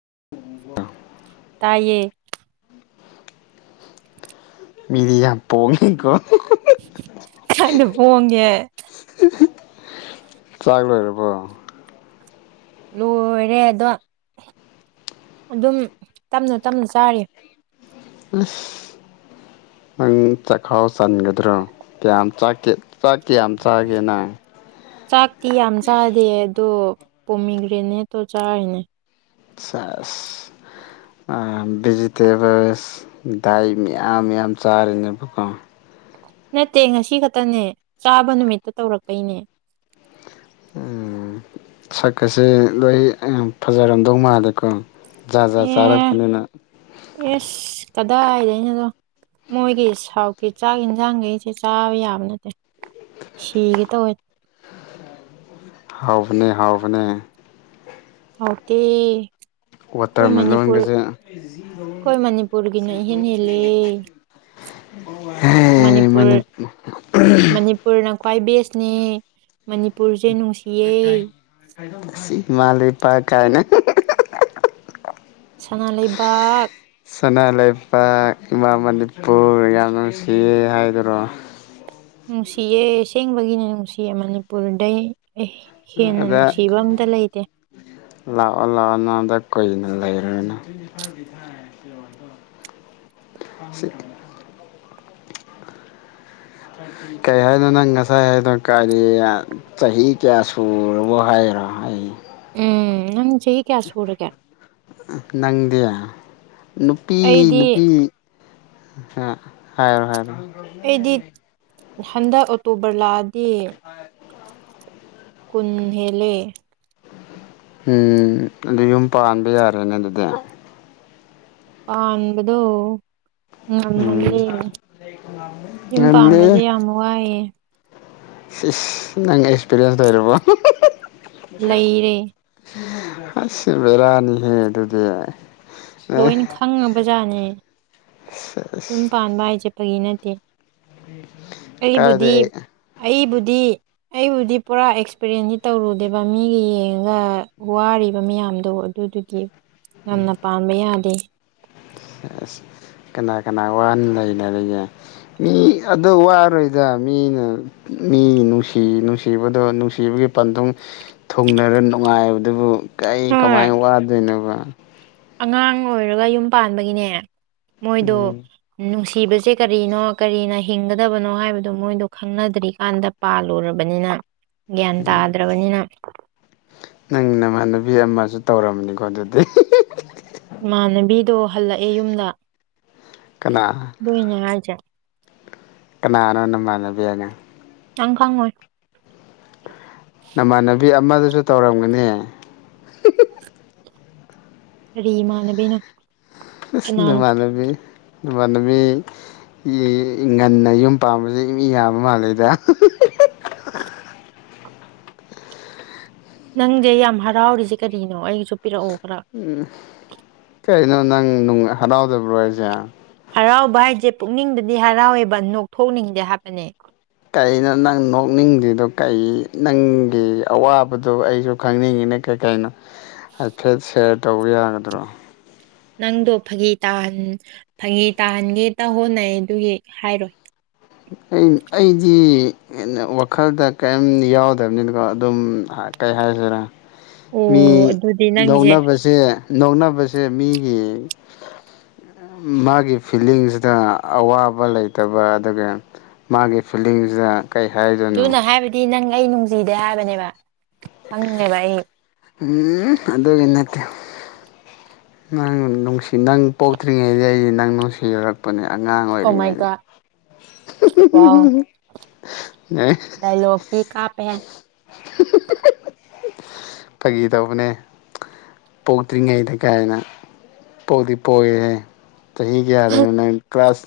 [inaudible] ꯇꯌꯦ ꯃꯤꯗꯤ ꯌꯥꯝ ꯄꯣꯡꯉꯦꯀꯣ ꯀꯥꯏꯅ ꯄꯉ ꯆꯥꯛ ꯂꯣꯏꯔꯕꯣ ꯂꯣꯏꯔꯦ ꯑꯗꯣ ꯑꯗꯨꯝ ꯇꯞꯅ ꯇꯞꯅ ꯆꯥꯔꯤ ꯑꯁ ꯅꯪ ꯆꯈꯥꯎ ꯆꯟꯒꯗ꯭ꯔꯣ ꯀꯌꯥꯝ ꯆꯥꯛ ꯀꯌꯥꯝ ꯆꯥꯒꯦ ꯅꯪ ꯆꯥꯛꯇꯤ ꯌꯥꯝ ꯆꯥꯗꯦ ꯑꯗꯣ ꯄꯣꯃꯤꯒ꯭ꯔꯦꯅꯦꯠꯇꯣ ꯆꯥꯔꯤꯅꯦ ꯆꯁ ꯚꯤꯖꯤꯇꯦꯕꯜꯁ ꯗꯥꯏ ꯃꯌꯥꯝ ꯌꯥꯝ ꯆꯥꯔꯤꯅꯦꯕꯀꯣ ꯅꯠꯇꯦ ꯉꯁꯤ ꯈꯛꯇꯅꯦ ꯆꯥꯕ ꯅꯨꯃꯤꯠꯇ ꯇꯧꯔꯛꯄꯩꯅꯦ ꯁꯛꯀꯁꯦ ꯂꯣꯏ ꯌꯥꯝ ꯐꯖꯔꯝꯗꯧ ꯃꯥꯜꯂꯦꯀꯣ ꯖꯥ ꯖꯥ ꯑꯦ ꯆꯥꯔꯛꯄꯅꯤꯅ ꯑꯦꯁ ꯀꯗꯥꯏꯗꯩꯅꯣꯗ ꯃꯣꯏꯒꯤ ꯁꯥꯎꯠꯀꯤ ꯆꯥꯛ ꯌꯦꯟꯖꯥꯡ ꯑꯩꯁꯦ ꯆꯥꯕ ꯌꯥꯕ ꯅꯠꯇꯦ ꯁꯤꯒꯦ ꯇꯧꯋꯦ ꯍꯥꯎꯕꯅꯦ ꯍꯥꯎꯕꯅꯦ ꯍꯥꯎꯇꯦ ꯃꯅꯤꯄꯨꯔ ꯋꯥꯇꯔꯃꯦꯂꯣꯟꯒꯁꯦ ꯑꯩꯈꯣꯏ ꯃꯅꯤꯄꯨꯔꯒꯤꯅ ꯏꯍꯦꯟ ꯍꯦꯜꯂꯦ ꯍꯦ ꯃꯅꯤꯄꯨꯔ ꯃꯅꯤ ꯃꯅꯤꯄꯨꯔꯅ ꯈ꯭ꯋꯥꯏ ꯕꯦꯁ ꯅꯦ ꯃꯅꯤꯄꯨꯔꯁ ꯁꯤꯃꯂ [unintelligible] ꯁꯅꯥ ꯂꯩꯕꯥꯛ ꯄ ꯏꯃꯥ ꯃꯅꯤꯄꯨꯔ ꯌꯥꯝ ꯅꯨꯡꯁꯤꯌꯦ ꯍꯥꯏꯗꯨꯔꯣ ꯅꯨꯡꯁꯤꯌꯦ ꯑꯁꯦꯡꯕꯒꯤꯅꯦ ꯅꯨꯡꯁꯤꯌꯦ ꯃꯅꯤꯄꯨꯔꯗꯩ ꯑꯦ ꯍꯦꯟꯅ ꯑꯗ ꯅꯨꯡꯁꯤꯕ ꯑꯝꯇ ꯂꯩꯇꯦ ꯂꯥꯛꯑꯣ ꯂꯥꯛꯑꯣ ꯅꯅꯥꯗ ꯀꯨꯏꯅ ꯂꯩꯔꯅ ꯀꯔꯤ ꯍꯥꯏꯅꯣ ꯅꯪ ꯉꯁꯥꯏ ꯍꯥꯏꯗꯣ ꯀꯥꯏꯔꯤ ꯆꯍꯤ ꯀꯌꯥ ꯁꯔꯕꯣ ꯍꯥꯏꯔꯣ ꯑꯩ ꯎꯝ ꯆꯍꯤ ꯀꯌꯥ ꯁꯨꯔꯒꯦ ꯅꯪꯌꯥ ꯅꯨꯄꯤ ꯑꯩꯗꯤ ꯅꯨꯄꯤ ꯍꯥꯏꯔꯣ ꯍꯥꯏꯔ ꯑꯗꯨ ꯑꯗꯨꯅꯦ ꯍꯟꯗ ꯑꯣꯛꯇꯣꯕꯔ ꯂꯥ ꯇ ꯀꯨꯟꯍꯦꯂꯦ ꯎꯝ ꯑꯗꯨ ꯌꯨꯝ ꯄꯥꯟꯕ ꯌꯥꯔꯦꯅꯦ ꯑꯗꯨꯗꯤ ꯑ ꯑꯕꯗꯣ ꯎꯝ ꯉꯝꯃꯅꯤ ꯌꯨꯝ ꯄꯥꯝꯕꯁ ꯌꯥꯝ ꯋꯥꯏꯑꯦ ꯅ ꯑꯦꯛꯁꯄꯤꯔꯤꯌꯦꯟꯁ ꯇꯔꯕꯣ ꯂꯩꯔꯦ ꯑꯁꯤꯁ ꯕꯤꯔꯥꯅꯤꯍꯦ ꯑꯗꯨꯗꯤ ꯑꯦ ꯂꯣꯏꯅ ꯈꯪꯉꯕ ꯖꯥꯠꯅꯦ ꯌꯨꯝ ꯄꯥꯟꯕ ꯍꯥꯏꯁꯦ ꯠꯇꯒꯤ ꯅꯠꯇꯦ ꯑꯩꯕꯨꯙ ꯀꯥꯏꯗꯩ ꯑꯩꯕꯨ ꯗꯤ ꯑꯩꯕꯨꯗꯤ ꯄꯨꯔꯥ ꯑꯦꯛꯁꯄꯔꯌꯦꯟꯁꯇ ꯇꯧꯔꯨꯗꯦꯕ ꯃꯤꯒ ꯌꯦꯡꯉꯒ ꯋꯥꯔꯤꯕ ꯃꯌꯥꯝꯗꯣ ꯑꯗꯨꯗꯨꯒꯤ ꯉꯅ ꯄꯥꯝꯕ ꯌꯥꯗꯦ ꯑ ꯑꯁ ꯀꯅꯥ ꯀꯅꯥ ꯋꯥꯅ ꯂꯩꯅꯔꯤꯒꯦ ꯃꯤ ꯑꯗꯣ ꯋꯥꯔꯣꯏꯗ ꯃꯤꯅ ꯃꯤ ꯅꯨꯡꯁꯤ ꯅꯨꯡꯁꯤꯕꯗꯣ ꯅꯨꯡꯁꯤꯕꯒꯤ ꯄꯥꯟꯗꯨꯡ ꯊꯨꯡꯅꯔ ꯅꯨꯡꯉꯥꯏꯕꯗꯨꯕꯨ ꯀꯩ ꯍꯣꯏ ꯀꯃꯥꯏꯅ ꯋꯥꯗꯣꯏꯅꯣꯕ ꯎꯝ ꯑꯉꯥꯡ ꯑꯣꯏꯔꯒ ꯌꯨꯝ ꯄꯥꯟꯕꯒꯤꯅꯦ ꯃꯣꯏꯗ ꯎꯝ ꯅꯨꯡꯁꯤ ꯁꯤꯕꯁꯦ ꯀꯔꯤꯅꯣ ꯀꯔꯤꯅ ꯍꯤꯡꯒꯗꯕꯅꯣ ꯍꯥꯏꯕꯗꯣ ꯃꯣꯏꯗꯣ ꯈꯪꯅꯗ꯭ꯔꯤꯀꯥꯟꯗ ꯄꯥꯜꯂꯨꯔꯕꯅꯤꯅ ꯒ꯭ꯌꯥꯟ ꯇꯥꯗ꯭ꯔꯕꯅꯤꯅ ꯅꯪꯅ ꯃꯥꯅ ꯌꯥꯝꯃ ꯁꯨ ꯇꯧꯔꯝꯅꯤꯀꯣ ꯑꯗꯨꯗꯤ ꯏꯃꯥꯟꯅꯕꯤꯗꯣ ꯍꯜꯂꯛꯑꯦ ꯌꯨꯝꯗ ꯀꯅꯥ ꯏꯅ ꯍꯥꯏꯖ ꯀꯅꯥꯅꯣꯅ ꯃꯥꯟꯅꯕꯤꯅ ꯑꯪ ꯈꯪ ꯑꯣꯏ ꯅꯃꯥꯟꯅꯕꯤ ꯑꯃꯗꯁꯨ ꯇꯧꯔꯝꯒꯅꯤ ꯔꯔꯤꯃꯥꯅꯕꯤꯅ ꯅ ꯃꯥꯅꯕꯤ ꯅꯨꯃ ꯅꯨ ꯃꯤ ꯉꯟꯅ ꯌꯨꯝ ꯄꯥꯁꯦ ꯃꯤ ꯌꯥꯝꯕ ꯃꯥꯂꯗ ꯅꯪꯁꯦ ꯌꯥꯝ ꯍꯔꯥꯎꯔꯤꯁꯦ ꯀꯔꯤꯅꯣ ꯑꯩꯒꯤꯁꯨ ꯄꯤꯔꯛꯑꯣ ꯈꯔ ꯎꯝ ꯀꯩꯩꯅꯣ ꯅꯪ ꯍꯔꯥꯎꯗꯕ꯭ꯔꯣ ꯑꯩꯖꯦ ꯍꯔꯥꯎꯕ ꯍꯥꯏꯁꯦ ꯄꯨꯛꯅꯤꯡꯗꯗꯤ ꯍꯔꯥꯎꯋꯦꯕ ꯅꯣꯛꯊꯣꯛꯅꯤꯡꯗꯦ ꯍꯥꯏꯕꯅꯦ ꯀꯩꯅꯣ ꯅꯪ ꯅꯣꯛꯅꯤꯡꯗ꯭ꯔꯤꯗꯣ ꯀꯩ ꯅꯪꯒꯤ ꯑꯋꯥꯕꯗꯨꯣ ꯑꯩꯁꯨ ꯈꯪꯅꯤꯡꯉꯤꯅꯦ ꯀꯩ ꯀꯩꯅꯣ ꯑꯆꯥꯦ ꯁ ꯇꯧꯕ ꯌꯥꯒꯗ꯭ꯔꯣ ꯅꯪꯗꯣ ꯐꯥꯒꯤ ꯇꯍ ꯐꯥꯒꯤ ꯇꯥꯍꯥꯟꯒꯦ ꯇ ꯍꯣꯠꯅꯩ ꯑꯗꯨꯒꯤ ꯍꯥꯏꯔꯣꯏ ꯑꯩꯗꯤ ꯋꯥꯈꯜꯗ ꯀꯔꯤꯝ ꯌꯥꯎꯗꯕꯅꯤꯅꯀꯣ ꯑꯗꯨꯝ ꯀꯩ ꯍꯥꯏꯁꯤꯔꯥ ꯑꯣ ꯃꯤ ꯑꯗꯨꯗꯤ ꯅꯪꯁꯦ ꯅꯧꯅꯕꯁꯦ ꯅꯣꯛꯅꯕꯁꯦ ꯃꯤꯒꯤ ꯃꯥꯒꯤ ꯐꯤꯂꯤꯡꯁꯤꯗ ꯑꯋꯥꯕ ꯂꯩꯇꯕ ꯑꯗꯨꯒ ꯃꯥꯒꯤ ꯐꯤꯂꯤꯡꯁꯤꯗ ꯀꯩ ꯍꯥꯏꯗꯣꯏꯅꯣ ꯑꯗꯨꯅ ꯍꯥꯏꯕꯗꯤ ꯅꯪ ꯑꯩ ꯅꯨꯡꯁꯤꯗꯦ ꯍꯥꯏꯕꯅꯦꯕ ꯈꯪꯅꯦꯚꯥꯏ ꯎꯝ ꯑꯗꯨꯒꯤ ꯅꯠꯇꯦ ꯅꯪ ꯅꯨꯡꯁꯤ ꯅꯪ ꯄꯣꯛꯇ꯭ꯔꯤꯉꯩꯗ ꯑꯩꯗꯤ ꯅꯪ ꯅꯨꯡꯁꯤꯖꯔꯛꯄꯅꯦ ꯑꯉꯥꯡꯉ ꯑꯣ ꯃꯥꯏ ꯑꯣꯏꯔꯤꯉꯅꯤ ꯒꯣꯠ ꯋꯥꯎ ꯗꯥꯏꯂꯣꯛꯇꯤ ꯀꯥꯞꯄꯦ ꯐꯥꯒꯤ ꯇꯧꯕꯅꯦ ꯄꯣꯛꯇ꯭ꯔꯤꯉꯩꯗ ꯀꯥꯏꯅ ꯄꯣꯛꯇꯤ ꯄꯣꯛꯏꯍꯦ ꯆꯍꯤꯍꯤ ꯀꯗꯦꯅ ꯀ꯭ꯂꯥꯁ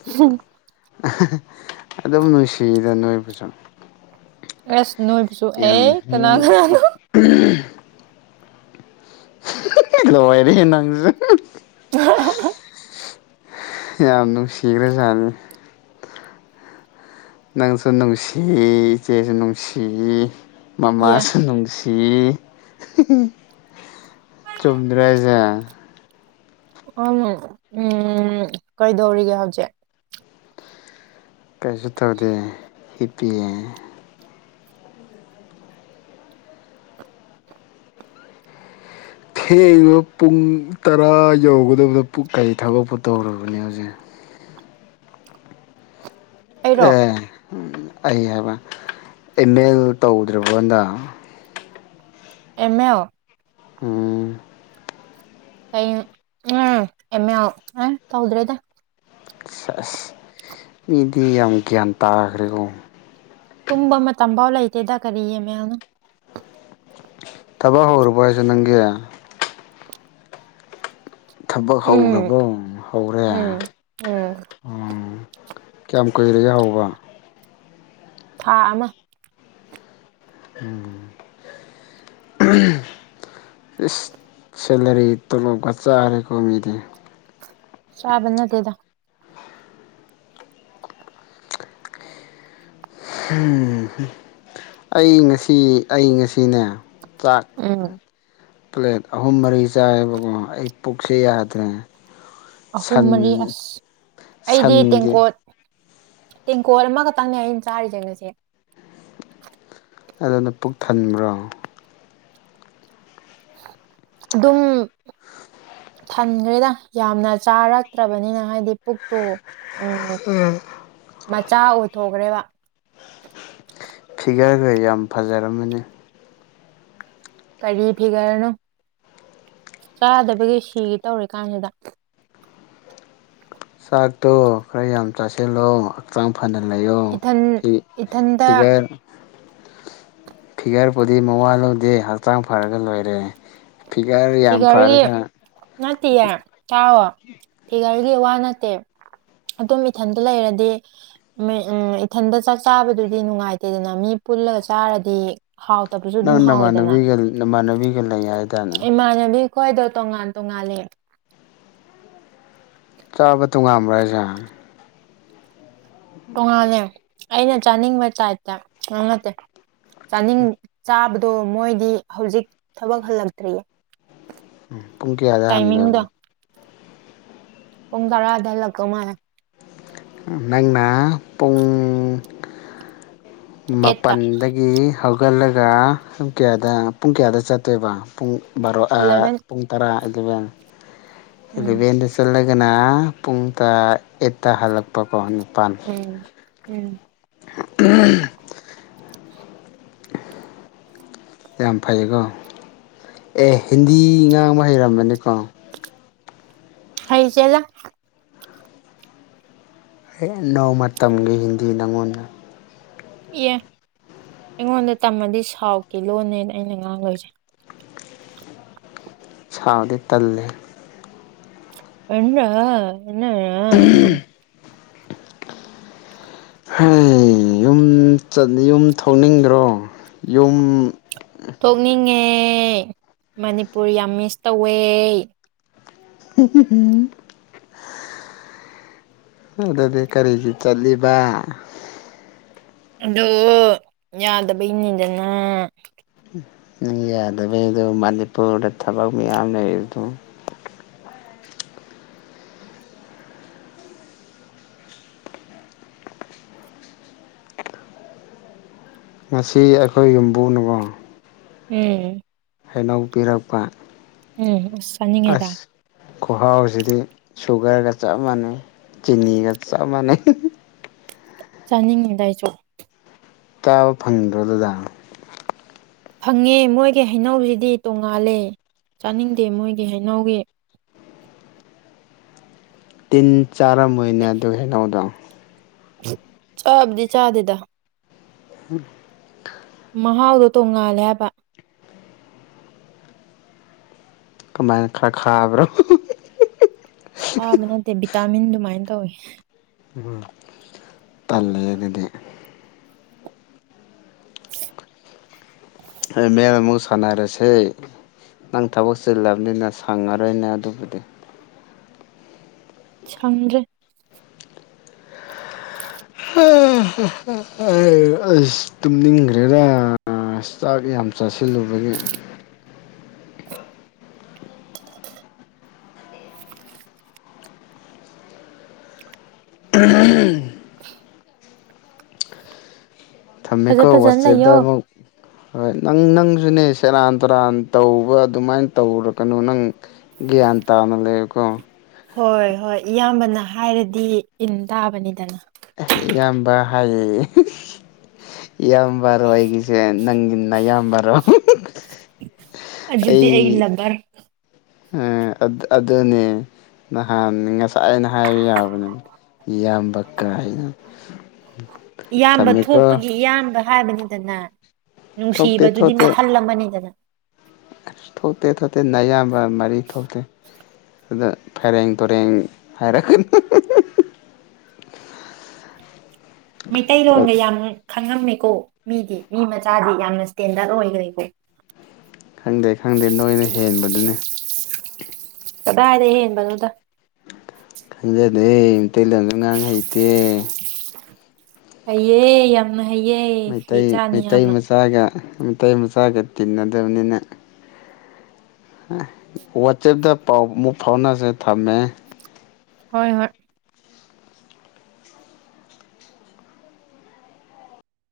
ꯑꯗꯨꯝ ꯅꯨꯡꯁꯤꯗ ꯅꯣꯏꯕꯨꯁꯨ ꯁ ꯌꯥꯝ ꯋꯥꯏꯔꯦ ꯅꯪꯁꯨ [unintelligible] ꯌꯥꯝ ꯅꯨꯡꯁꯤꯈ꯭ꯔꯖꯥꯅꯤ ꯅꯪꯁꯨ ꯅꯨꯡꯁꯤ ꯏꯆꯦꯁꯨ ꯅꯨꯡꯁꯤ ꯑꯦ ꯃꯃꯁꯨ ꯅꯨꯡꯁꯤ ꯁꯤ ꯆꯨꯝꯗ꯭ꯔ ꯍꯖꯥ ꯑ ꯎꯝ ꯀꯩꯗꯧꯔꯤꯒꯦ ꯍꯧꯖꯤꯛ ꯀꯩꯁꯨ ꯇꯧꯗꯦ ꯍꯤꯞꯄꯤꯌꯦ ꯊꯦꯡꯕ ꯄꯨꯡ ꯇꯔꯥ ꯌꯧꯒꯗꯕꯗ ꯀꯔꯤ ꯊꯕꯛꯄꯨ ꯇꯧꯨꯔꯕꯅꯦ ꯍꯧꯖꯤꯛ ꯑꯩꯔꯣ ꯑ ꯑꯩ ꯍꯥꯏꯕ ꯏꯃꯦꯜ ꯇꯧꯗ꯭ꯔꯕꯗ ꯑꯦꯦꯝꯥꯎ ꯎꯝ ꯀꯩ ꯑꯝ ꯑꯦꯃꯦꯎ ꯑ ꯇꯧꯗ꯭ꯔꯦꯗ ꯑꯁ ꯃꯤꯗꯤ ꯌꯥꯝ ꯒ꯭ꯌꯥꯟ ꯇꯥꯈ꯭ꯔꯦꯀꯣ ꯇꯨꯝꯕ ꯃꯇꯝ ꯐꯥꯎ ꯂꯩꯇꯦꯗ ꯀꯔꯤꯌꯦ ꯃꯌꯥꯝꯅ ꯊꯕꯛ ꯍꯧꯔꯕꯨ ꯍꯥ ꯅꯪꯒꯦ ꯊꯕꯛ ꯎꯝ ꯍꯧ꯭ꯔꯔꯕꯣ ꯍꯧꯔꯦ ꯎꯝ ꯎꯝ ꯎ ꯀꯌꯥꯝ ꯀꯨꯏꯔꯒꯦ ꯍꯧꯕ ꯊꯥ ꯑꯃ ꯎꯝ ꯏꯁ ꯁꯦꯂꯔꯤ ꯇꯣꯂꯣꯞꯒ ꯆꯥꯔꯦꯀꯣ ꯃꯤꯗꯤ ꯆꯥꯕꯅ ꯇꯗ ꯑꯩ ꯉꯁꯤ ꯑꯩ ꯉꯁꯤꯅꯦ ꯆꯥꯛ ꯎꯝ ꯄ꯭ꯂꯦꯠ ꯑꯍꯨꯝ ꯃꯔꯤ ꯆꯥꯏꯕꯣ ꯑꯩ ꯄꯨꯈꯁꯤ ꯌꯥꯗ꯭ꯔꯦ ꯑꯍꯨꯝ ꯁꯟ ꯃꯔꯤ ꯑꯁ ꯑꯩꯗꯤ ꯁꯟꯒꯤ ꯇꯦꯡꯀꯣꯠ ꯇꯦꯡꯀꯣꯜ ꯑꯃꯈꯛꯇꯪꯅꯦ ꯑꯩꯅ ꯆꯥꯔꯤꯖꯒꯁꯦ ꯑꯗꯨꯅ ꯄꯨꯛ ꯊꯟꯕ꯭ꯔꯣ ꯑꯗꯨꯝ ꯊꯟꯈ꯭ꯔꯦꯗ ꯌꯥꯝꯅ ꯆꯥꯔꯛꯇ꯭ꯔꯕꯅꯤꯅ ꯍꯥꯏꯗꯤ ꯄꯨꯛꯇꯣ ꯎꯝ ꯆꯥ ꯑꯣꯏꯊꯣꯛꯈ꯭ꯔꯦꯕ ꯐꯤꯒꯔꯒ ꯌꯥꯝ ꯐꯖꯔꯝꯃꯅꯤ ꯀꯔꯤ ꯐꯤꯒꯔꯅꯣ ꯆꯥꯗꯕꯒꯤ ꯁꯤꯒ ꯇꯧꯔꯤ ꯀꯥꯟꯁꯤꯗ ꯆꯥꯛꯇꯣ ꯈꯔ ꯌꯥꯝ ꯆꯥꯁꯤꯜꯂꯣ ꯍꯛꯆꯥꯡ ꯐ ꯐꯅ ꯂꯩꯌꯣ ꯏꯊꯟ ꯏꯊꯟꯇ ꯐꯤꯒꯔ ꯐꯤꯒꯔꯄꯨꯗꯤ ꯃꯋꯥ ꯂꯧꯗꯦ ꯍꯛꯆꯥꯡ ꯐꯔꯒ ꯂꯣꯏꯔꯦ ꯐꯤꯒꯔ ꯌꯥꯝ ꯍꯤꯒꯒꯤ ꯐꯔꯒ ꯅꯠꯇꯤꯌꯥ ꯇꯎꯣ ꯐꯤꯒꯔꯒꯤ ꯋꯥ ꯅꯠꯇꯦ ꯑꯗꯨꯝ ꯏꯊꯟꯗ ꯂꯩꯔꯗꯤ ꯏꯊꯟꯗ ꯆꯥꯛ ꯆꯥꯕꯗꯨꯗꯤ ꯅꯨꯡꯉꯥꯏꯇꯦꯗꯅ ꯃꯤ ꯄꯨꯜꯂꯒ ꯆꯥꯔꯗꯤ ꯍꯥꯎꯇꯕꯁꯨ ꯑꯗꯨꯝ ꯅꯪ ꯅ ꯍꯥꯎꯋꯤꯗꯅ ꯃꯥꯥꯟꯅꯦꯒ ꯅ ꯃꯥꯅꯦ [unintelligible] [unintelligible] ꯂꯩꯉ ꯍꯥꯏꯇꯥꯅ ꯑꯩꯈꯣꯏꯗꯣ ꯇꯣꯉꯥꯟ ꯇꯣꯡꯉꯥꯂꯦ ꯆꯥꯕ ꯇꯣꯉꯥꯟꯕ꯭ꯔꯥ ꯍꯥꯏꯁꯦ ꯇꯣꯉꯥꯜꯂꯦ ꯑꯩꯅ ꯆꯥꯅꯤꯡꯕ ꯆꯥꯏꯠꯇ ꯉꯥꯡꯉꯗꯦ ꯆꯥꯅꯤꯡ ꯆꯥꯕꯗꯣ ꯃꯣꯏꯗꯤ ꯍꯧꯖꯤꯛ ꯊꯕꯛ ꯍꯜꯂꯛꯇ꯭ꯔꯤꯌꯦ ꯎꯝ ꯄꯨꯡ ꯀꯌꯥꯗ ꯍꯟꯗꯕ ꯄꯪꯒꯥꯥ ꯑꯗꯂꯥꯛ ꯀꯃ ꯅꯪꯅ ꯄꯨꯡ ꯑꯦꯠꯇ ꯃꯥꯄꯜꯗꯒꯤ ꯍꯧꯒꯠꯂꯒ ꯄꯨꯡ ꯀꯌꯥꯗ ꯄꯨꯡ ꯀꯌꯥꯗ ꯆꯠꯇꯣꯏꯕ ꯄꯨꯡ ꯔꯣꯥ ꯑꯦꯂꯚꯦꯟ ꯄꯨꯡ ꯇꯔꯥ ꯑꯗꯨꯒ ꯎꯝ ꯕꯤꯂꯦꯟꯗ ꯆꯠꯂꯒꯅ ꯄꯨꯡ ꯇ ꯑꯦꯠꯇ ꯍꯜꯂꯛꯄꯀꯣ꯫ ꯅꯤꯄꯥꯜ ꯎꯝ꯫ ꯎꯝ꯫ [unintelligible] ꯌꯥꯝ ꯐꯩꯌꯦꯀꯣ ꯑꯦ ꯍꯤꯟꯗꯤ ꯉꯥꯡꯕ ꯍꯩꯔꯝꯃꯅꯦꯀꯣ꯫ ꯍꯩꯆꯦꯂ ꯍꯦ ꯅꯣꯡꯃ ꯇꯝꯒꯦ ꯍꯤꯟꯗꯤ ꯅꯉꯣꯟꯗ꯫ ꯑꯦ ꯑꯩꯉꯣꯟꯗ ꯇꯝꯃꯗꯤ ꯁꯥꯎꯠꯀꯤ ꯂꯣꯟꯅꯦ ꯑꯩꯅ ꯉꯥꯡꯗꯣꯏꯖꯦ꯫ ꯁꯥꯎꯗꯤ ꯇꯜꯂꯦ꯫ [unintelligible] [unintelligible] ꯍꯩ ꯌꯨꯝ ꯆꯠ ꯌꯨꯝ ꯊꯣꯛꯅꯤꯡꯗ꯭ꯔꯣ ꯌꯨꯝ ꯊꯣꯛꯅꯤꯡꯉꯦ ꯃꯅꯤꯄꯨ꯭ꯔ ꯌꯥꯝ ꯃꯤꯁ ꯇꯧꯋꯦ꯫ [unintelligible] ꯑꯗꯨꯗꯤ ꯀꯔꯤꯒꯤ ꯆꯠꯂꯤꯕ꯫ ꯑꯗꯣ ꯌꯥꯗꯕꯩꯅꯤꯗꯅ ꯫ ꯅꯪ ꯌꯥꯗꯕꯩꯗꯣ ꯃꯅꯤꯄꯨ꯭ꯔꯗ ꯊꯕꯛ ꯃꯌꯥꯝ ꯂꯩ ꯑꯗꯨ ꯉꯁꯤ ꯑꯩꯈꯣꯏ ꯌꯨꯝꯕꯨꯅꯀꯣ꯫ ꯎꯝ꯫ ꯍꯩꯅꯧ ꯄꯤꯔꯛꯄ꯫ ꯎꯝ꯫ ꯑꯁ ꯆꯥꯅꯤꯡꯉꯦꯗ꯫ ꯈꯨꯍꯥꯎꯖꯤꯗꯤ ꯁꯨꯒ꯭ꯔꯒ ꯆꯞ ꯃꯥꯟꯅꯩ ꯆꯤꯅꯤꯒ ꯆꯞ ꯃꯥꯟꯅꯩ꯫ ꯆꯥꯅꯤꯡꯉꯤꯗ ꯑꯩꯖꯨ꯫ ꯇꯥꯕ ꯐꯪꯗ꯭ꯔꯣ ꯑꯗꯨꯗ ꯐꯪꯉꯦ ꯃꯣꯏꯒꯤ ꯍꯩꯅꯧꯖꯤꯗꯤ ꯇꯣꯡꯉꯥꯜꯂꯦ ꯆꯥꯅꯤꯡꯗꯦ ꯃꯣꯏꯒꯤ ꯍꯩꯅꯧꯒꯤ ꯇꯤꯟ ꯆꯥꯔꯝꯃꯣꯏꯅꯦ ꯑꯗꯨꯏ ꯍꯩꯅꯧꯗꯣ꯫ ꯆꯥꯕꯨꯗꯤ ꯆꯥꯗꯦꯗ꯫ [unintelligible] ꯃꯍꯥꯎꯗꯣ ꯇꯣꯡꯉꯥꯜꯂꯦ ꯍꯥꯏꯕ꯫ ꯀꯃꯥꯏꯅ ꯈꯔ ꯈꯥꯕ꯭ꯔꯣ꯫ ꯈꯥꯕ ꯅꯠꯇꯦ ꯕꯤꯇꯥꯃꯤꯟ ꯑꯗꯨꯃꯥꯏꯅ ꯇꯧꯋꯦ꯫ [inaudible] ꯎꯝ ꯇꯜꯂꯦ ꯑꯗꯨꯗꯤ꯫ [unintelligible] ꯑꯦꯝ ꯑꯦꯜ ꯑꯃꯨꯛ ꯁꯥꯟꯅꯔꯖꯦ ꯅꯪ ꯊꯕꯛ ꯆꯤꯜꯂꯕꯅꯤꯅ ꯁꯪꯉꯔꯣꯏꯅꯦ ꯑꯗꯨꯕꯨꯗꯤ꯫ ꯁꯪꯗ꯭ꯔꯦ꯫ [unintelligible] ꯑꯁ ꯇꯨꯝꯅꯤꯡꯒꯔꯦꯗ ꯆꯥꯛ ꯌꯥꯝ ꯆꯥꯁꯤꯜꯂꯨꯕꯒꯤ [unintelligible] ꯐꯖ ꯊꯝꯃꯦꯀꯣ ꯐꯖꯅ ꯋꯥꯆꯦꯞꯇ ꯂꯩꯌꯣ ꯑꯃꯨꯛ ꯍꯣꯏ ꯅꯪ ꯅꯪ ꯅꯪꯖꯨꯅꯦ ꯁꯦꯔꯥꯟ ꯇꯨꯔꯥꯟ ꯇꯧꯕ ꯑꯗꯨꯃꯥꯏꯅ ꯇꯧꯔꯛꯀꯅꯨ ꯅꯪ ꯒ꯭ꯌꯥꯟ ꯇꯥꯅ ꯂꯩꯌꯨꯀꯣ꯫ ꯍꯣꯏ ꯍꯣꯏ ꯏꯌꯥꯝꯕꯅ ꯍꯥꯏꯔꯗꯤ ꯏꯟ ꯇꯥꯕꯅꯤꯗꯅ꯫ ꯏꯌꯥꯝꯕ ꯍꯥꯏꯌꯦ ꯏꯌꯥꯝꯕꯔꯣ ꯑꯩꯒꯤꯁꯦ ꯅꯪꯒꯤ ꯏꯌꯥꯝꯕꯔꯣ ꯑꯗꯨꯗꯤ ꯑꯩ ꯂꯞꯕ꯭ꯔ꯫ ꯑꯗꯨꯅꯦ ꯅꯍꯥꯟ ꯉꯁꯥꯏ ꯑꯩꯅ ꯍꯥꯏꯕ ꯌꯥꯕꯅꯦ ꯏꯌꯥꯝꯕ ꯀꯥꯥꯏꯅ ꯏꯌꯥꯝꯕ ꯊꯣꯛꯄꯒꯤ ꯏꯌꯥꯝꯕ ꯍꯥꯏꯕꯅꯤꯗꯅ ꯊꯣꯛꯇꯦ ꯅꯨꯡꯁꯤꯕꯗꯨꯗꯤ ꯃꯈꯜ ꯑꯃꯅꯤꯗꯅ ꯊꯣꯇꯦ ꯊꯇ ꯅꯌꯥꯝ ꯃꯔꯤ ꯊꯣꯛꯇꯦ ꯑꯗꯨꯗ ꯐꯦꯔꯡ ꯇꯔꯦꯡ ꯍꯥꯏꯔꯛꯒ ꯃꯤꯇꯩꯩꯇꯩꯂꯣꯟꯒ ꯌꯥꯝ ꯈꯪꯉꯝꯃꯤ ꯀꯣ ꯃꯤꯗꯤ ꯃꯤ ꯃꯆꯥꯗꯤ ꯌꯥꯝꯅ ꯏꯁꯇꯦꯟꯗꯔꯠ ꯑꯣꯏꯈ꯭ꯔꯦꯀꯣ ꯈꯪꯗꯦ ꯈꯪꯗꯦ ꯅꯣꯏꯅ ꯍꯦꯟꯕꯗꯨꯅꯤ ꯗꯔꯦ ꯌꯦꯟꯕꯅꯗ ꯈꯟꯖꯗꯦ ꯃꯩꯇꯩꯂꯣꯟꯗ ꯉꯥꯡ ꯍꯩꯇꯦ ꯑꯩꯌꯦ ꯌꯥꯝꯅ ꯍꯩꯌꯦ ꯍꯩ ꯃꯩꯇꯩ ꯆꯥꯅꯤ ꯃꯩꯇꯩ ꯌꯥꯝꯅ ꯃꯆꯥꯒ ꯃ ꯃꯆꯥꯒ ꯇꯤꯟꯅꯗꯕꯅꯤꯅ ꯋꯥꯆꯦꯞꯇ ꯄꯥꯎ ꯑꯃꯨꯛ ꯐꯥꯎꯅꯁꯦ ꯊꯝꯃꯦ ꯍꯣꯏ ꯍꯣꯏ